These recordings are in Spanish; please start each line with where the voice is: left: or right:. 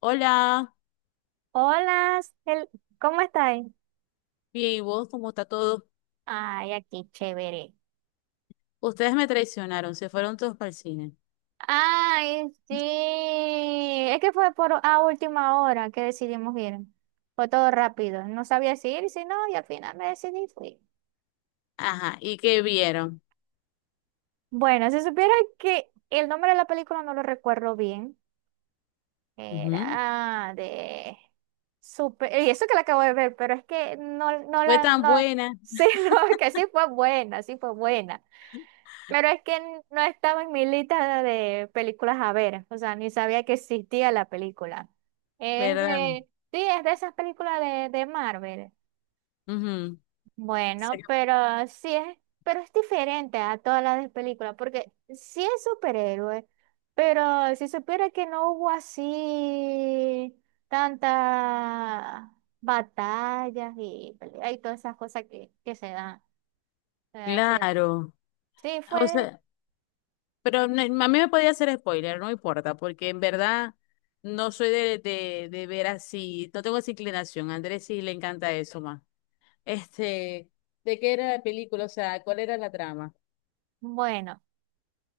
left: Hola,
right: Hola, Cel- ¿cómo estáis?
left: bien, ¿y vos cómo está todo?
right: Ay, aquí chévere.
left: Ustedes me traicionaron, se fueron todos para el cine.
right: Ay, sí. Es que fue por a última hora que decidimos ir. Fue todo rápido. No sabía si ir, si no, y al final me decidí y fui.
left: Ajá, ¿y qué vieron?
right: Bueno, si supiera que el nombre de la película no lo recuerdo bien,
left: Ujú.
right: era de super, y eso que la acabo de ver, pero es que no, no
left: Fue
right: la,
left: tan
right: no,
left: buena,
right: sí, no, es que sí fue buena, sí fue buena. Pero es que no estaba en mi lista de películas a ver, o sea, ni sabía que existía la película. Es
left: ¿verdad?
right: de, sí, es de esas películas de Marvel.
left: Ujú. Sí.
right: Bueno, pero sí es, pero es diferente a todas las de películas, porque sí es superhéroe, pero si supiera que no hubo así tantas batallas y hay todas esas cosas que se dan. O sea, sí,
left: Claro.
right: sí
left: O
right: fue.
left: sea, pero a mí me podía hacer spoiler, no importa, porque en verdad no soy de ver así, no tengo esa inclinación. A Andrés sí le encanta eso más. Este, ¿De qué era la película? O sea, ¿cuál era la trama?
right: Bueno,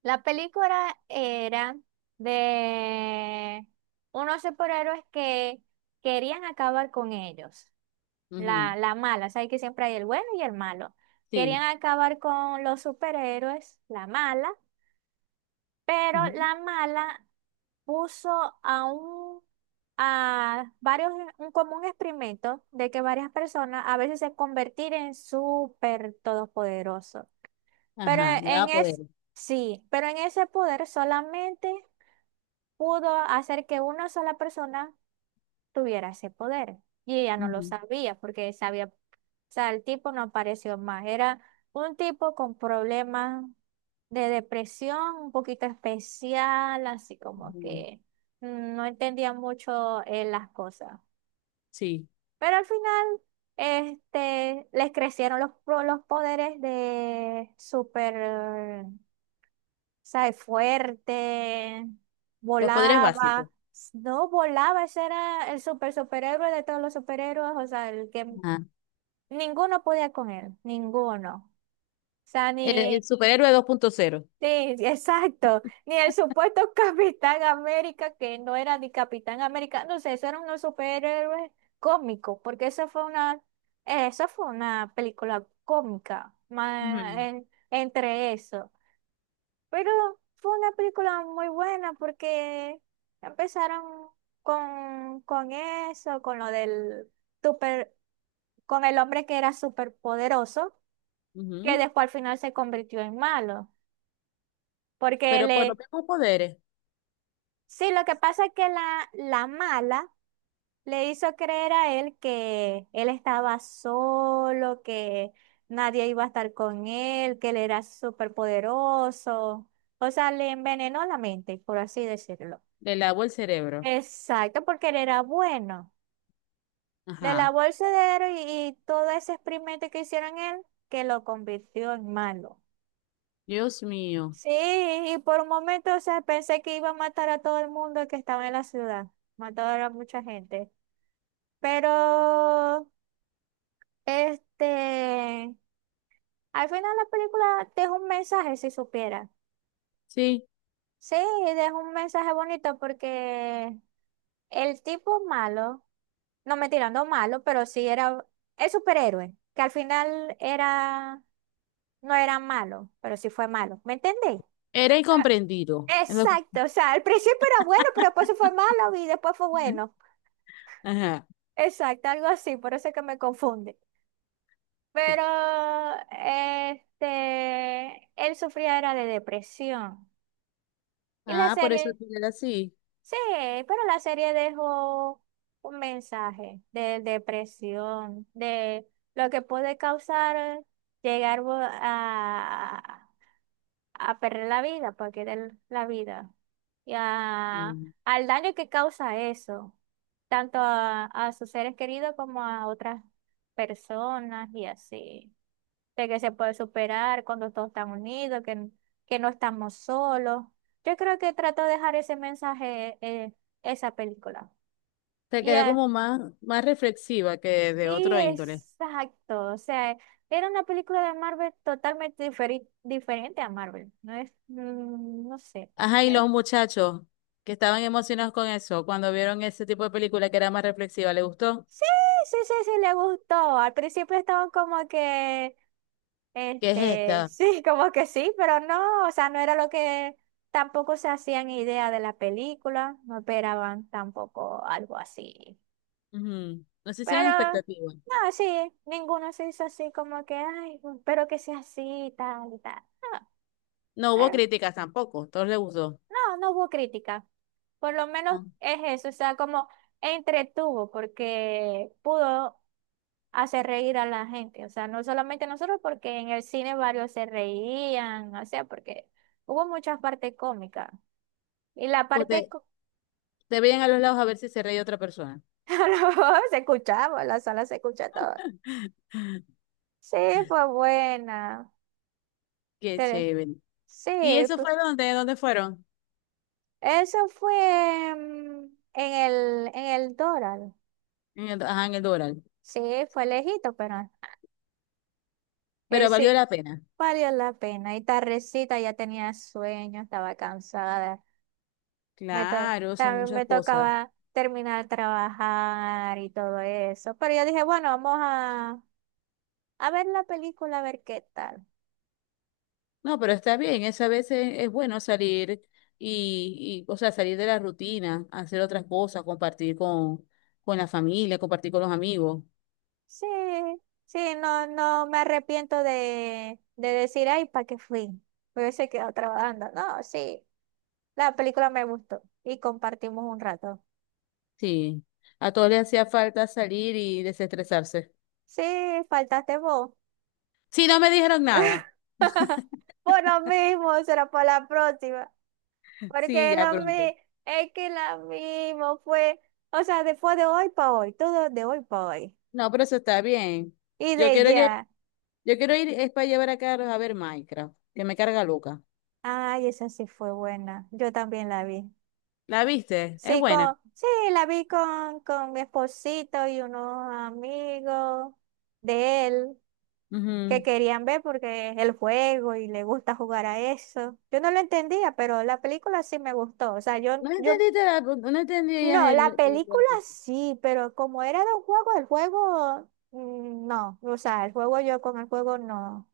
right: la película era de unos superhéroes que querían acabar con ellos. La,
left: Ujú.
right: la mala, sabes que siempre hay el bueno y el malo. Querían
left: Sí.
right: acabar con los superhéroes, la mala, pero
left: Ujú.
right: la mala puso a un a varios un común experimento de que varias personas a veces se convertir en súper todopoderosos. Pero
left: Ajá, le
right: en
left: daba poder.
right: es, sí, pero en ese poder solamente pudo hacer que una sola persona tuviera ese poder. Y ella no lo
left: Ujú.
right: sabía porque sabía, o sea, el tipo no apareció más. Era un tipo con problemas de depresión, un poquito especial, así como
left: Ujú.
right: que no entendía mucho las cosas.
left: Sí,
right: Pero al final, les crecieron los, los poderes de super sea, fuerte,
left: los poderes básicos.
right: volaba. No volaba, ese era el super superhéroe de todos los superhéroes, o sea, el que
left: Ah,
right: ninguno podía con él, ninguno. O sea,
left: el
right: ni,
left: superhéroe dos punto cero,
right: sí, sí, exacto, ni el supuesto Capitán América, que no era ni Capitán América, no sé, eso eran unos superhéroes cómicos, porque eso fue una película cómica,
left: ujú.
right: entre eso. Pero fue una película muy buena porque empezaron con eso, con lo del super, con el hombre que era súper poderoso, que
left: Ujú.
right: después al final se convirtió en malo, porque
left: Pero por los
right: le...
left: mismos poderes,
right: Sí, lo que pasa es que la mala le hizo creer a él que él estaba solo, que nadie iba a estar con él, que él era súper poderoso. O sea, le envenenó la mente, por así decirlo.
left: le lavó el cerebro.
right: Exacto, porque él era bueno. Le
left: Ajá.
right: lavó el cerebro y todo ese experimento que hicieron él, que lo convirtió en malo.
left: Dios mío.
right: Sí, y por un momento, o sea, pensé que iba a matar a todo el mundo que estaba en la ciudad. Mató a mucha gente. Pero, este, al final la película deja un mensaje, si supiera.
left: Sí,
right: Sí, deja un mensaje bonito porque el tipo malo, no me tirando malo, pero sí era, es superhéroe, que al final era, no era malo, pero sí fue malo. ¿Me entendéis?
left: era
right: Ah,
left: incomprendido.
right: exacto, o sea, al principio era bueno, pero después se fue malo y después fue bueno.
left: Ajá.
right: Exacto, algo así, por eso es que me confunde.
left: Sí.
right: Pero él sufría era de depresión. Y la
left: Ah, por eso
right: serie,
left: tú eres así.
right: sí, pero la serie dejó un mensaje de depresión, de lo que puede causar llegar a perder la vida, para querer la vida, y a-
left: Mm.
right: al daño que causa eso, tanto a sus seres queridos como a otras personas y así, de que se puede superar cuando todos están unidos, que no estamos solos. Yo creo que trato de dejar ese mensaje, esa película.
left: Te
right: Y
left: queda
right: eh,
left: como más, más reflexiva que de
right: Sí,
left: otro índole.
right: exacto. O sea, era una película de Marvel totalmente diferente a Marvel. No es, no sé.
left: Ajá, ¿y
right: Eh,
left: los muchachos que estaban emocionados con eso, cuando vieron ese tipo de película que era más reflexiva, les gustó?
right: Sí, sí, sí, sí, le gustó. Al principio estaban como que,
left: ¿Qué es
right: este,
left: esta?
right: sí, como que sí, pero no, o sea, no era lo que tampoco se hacían idea de la película, no esperaban tampoco algo así.
left: Ujú. No se hicieron
right: Pero,
left: expectativas.
right: no, sí, ninguno se hizo así como que, ay, espero que sea así y tal y tal. No,
left: No hubo
right: pero
left: críticas tampoco, todos les gustó.
right: no, no hubo crítica. Por lo menos
left: Ah,
right: es eso, o sea, como entretuvo porque pudo hacer reír a la gente, o sea, no solamente nosotros, porque en el cine varios se reían, o sea, porque hubo muchas partes cómicas y la
left: Usted, te veían a los lados a ver si se reía otra persona.
right: se escuchaba, la sala se escucha todo. Sí, fue buena.
left: Qué
right: Tele-
left: chévere.
right: Sí,
left: ¿Y eso
right: pu-
left: fue dónde? ¿Dónde fueron?
right: eso fue en el Doral.
left: En el, ajá, en el Doral.
right: Sí, fue lejito, pero él
left: Pero
right: sí.
left: valió la pena.
right: Valió la pena. Y tardecita ya tenía sueño, estaba cansada.
left: Claro, son
right: También
left: muchas
right: me
left: cosas.
right: tocaba terminar de trabajar y todo eso. Pero yo dije, bueno, a ver la película, a ver qué tal.
left: No, pero está bien, es a veces es bueno salir o sea, salir de la rutina, hacer otras cosas, compartir con la familia, compartir con los amigos.
right: Sí, sí, no, no me arrepiento de decir, ay, ¿para qué fui? Me hubiese quedado trabajando. No, sí, la película me gustó y compartimos un rato.
left: Sí, a todos les hacía falta salir y desestresarse.
right: Sí, faltaste vos.
left: Sí, no me dijeron nada.
right: Por lo mismo, será para la próxima.
left: Sí,
right: Porque
left: ya pronto.
right: es que lo mismo fue, o sea, después de hoy para hoy, todo de hoy para hoy.
left: No, pero eso está bien.
right: Y
left: Yo
right: de
left: quiero, lle-
right: ya,
left: yo quiero ir, es para llevar a Carlos a ver Minecraft, que me carga loca.
right: ay, esa sí fue buena, yo también la vi.
left: ¿La viste? Es
right: Sí,
left: buena.
right: con, sí, la vi con mi esposito y unos amigos de él que
left: Ujú.
right: querían ver porque es el juego y le gusta jugar a eso. Yo no lo entendía, pero la película sí me gustó. O sea, yo...
left: No entendías
right: No,
left: el,
right: la
left: el-
right: película sí, pero como era de un juego, el juego no. O sea, el juego yo con el juego no.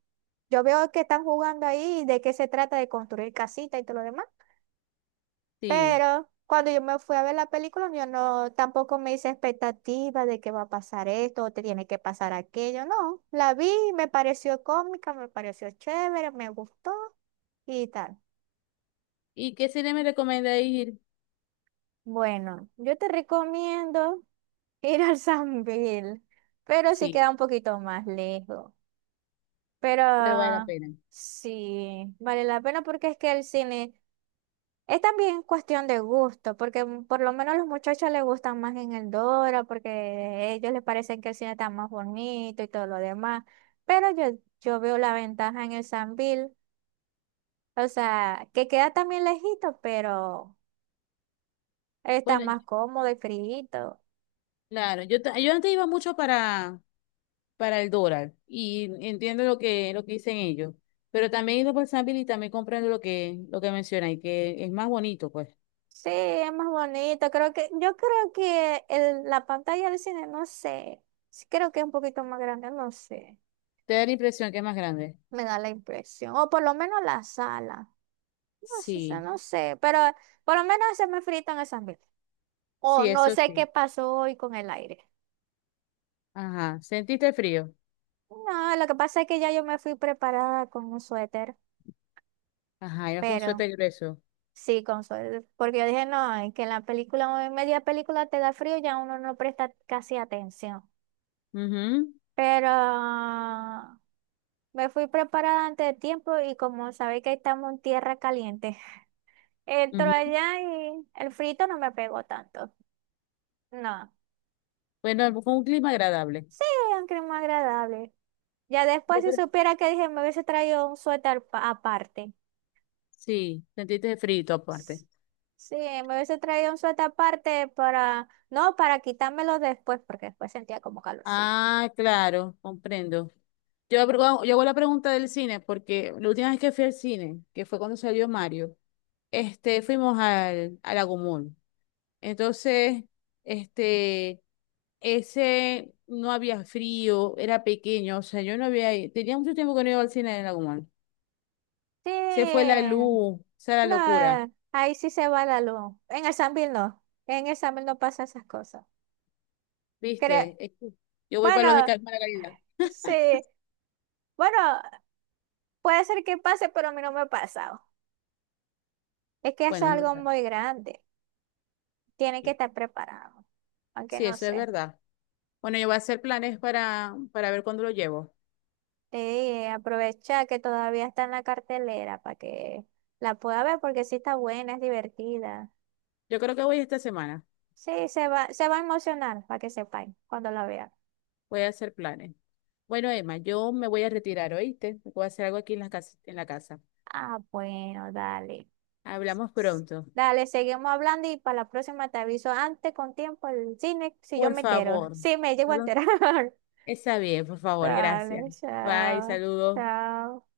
right: Yo veo que están jugando ahí de qué se trata de construir casita y todo lo demás.
left: Sí.
right: Pero cuando yo me fui a ver la película, yo no, tampoco me hice expectativa de que va a pasar esto o te tiene que pasar aquello. No, la vi, me pareció cómica, me pareció chévere, me gustó y tal.
left: ¿Y qué cine me recomienda ir?
right: Bueno, yo te recomiendo ir al San Bill, pero sí
left: Sí,
right: queda un poquito más lejos. Pero
left: pero vale la
right: ah,
left: pena.
right: sí, vale la pena porque es que el cine es también cuestión de gusto, porque por lo menos a los muchachos les gustan más en el Dora, porque a ellos les parece que el cine está más bonito y todo lo demás. Pero yo veo la ventaja en el Sambil, o sea, que queda también lejito, pero está
left: Bueno,
right: más cómodo y frío.
left: claro, yo antes iba mucho para el dólar y entiendo lo que dicen ellos, pero también he ido por San Bill y también comprendo lo que mencionan y que es más bonito, pues.
right: Sí, es más bonito. Creo que, yo creo que la pantalla del cine, no sé. Sí, creo que es un poquito más grande, no sé.
left: Te da la impresión que es más grande.
right: Me da la impresión. O por lo menos la sala. No sé,
left: Sí.
right: no sé. Pero por lo menos se me frito en esas mil. O
left: Sí,
right: no
left: eso
right: sé qué
left: sí.
right: pasó hoy con el aire.
left: Ajá. ¿Sentiste frío?
right: No, lo que pasa es que ya yo me fui preparada con un suéter.
left: Ajá, ibas con
right: Pero
left: suéter grueso.
right: sí, con suéter. Porque yo dije, no, es que en la película, en media película te da frío, ya uno no presta casi atención.
left: Ujú,
right: Pero... Me fui preparada antes de tiempo y como sabéis que estamos en tierra caliente, entro
left: ujú.
right: allá y el frito no me pegó tanto. No,
left: Bueno, fue un clima agradable.
right: sí, un clima agradable. Ya después
left: Yo
right: si
left: pre-
right: supiera que dije me hubiese traído un suéter aparte.
left: Sí, sentiste frío aparte.
right: S- Sí, me hubiese traído un suéter aparte para, no, para quitármelo después porque después sentía como calorcito.
left: Ah, claro, comprendo. Yo hago la pregunta del cine, porque la última vez que fui al cine, que fue cuando salió Mario, fuimos al Agumón. Entonces, este, ese no había frío, era pequeño, o sea, yo no había, ido- tenía mucho tiempo que no iba al cine en Agumón.
right: Sí,
left: Se fue la luz, esa es la locura,
right: no, ahí sí se va la luz. En el Sambil no, en el Sambil no pasa esas cosas. Creo,
left: ¿viste? Es que yo voy para los de
right: bueno.
left: mala calidad.
right: Sí, bueno, puede ser que pase, pero a mí no me ha pasado. Es que es
left: Bueno, es
right: algo
left: verdad.
right: muy grande. Tiene que
left: Sí,
right: estar preparado. Aunque
left: sí,
right: no
left: eso es
right: sé.
left: verdad. Bueno, yo voy a hacer planes para ver cuándo lo llevo.
right: Te dije, aprovecha que todavía está en la cartelera para que la pueda ver porque sí está buena, es divertida.
left: Yo creo que voy esta semana.
right: Sí, se va a emocionar para que sepáis cuando la vea.
left: Voy a hacer planes. Bueno, Emma, yo me voy a retirar, ¿oíste? Voy a hacer algo aquí en la casa, en la casa.
right: Ah, bueno, dale.
left: Hablamos
right: S-
left: pronto.
right: Dale, seguimos hablando y para la próxima te aviso antes con tiempo el cine si yo
left: Por
right: me entero.
left: favor.
right: Sí, me llego
left: No
right: a
left: lo-
right: enterar.
left: Está bien, por favor, gracias.
right: Dale,
left: Bye,
right: chao.
left: saludos.
right: Chao.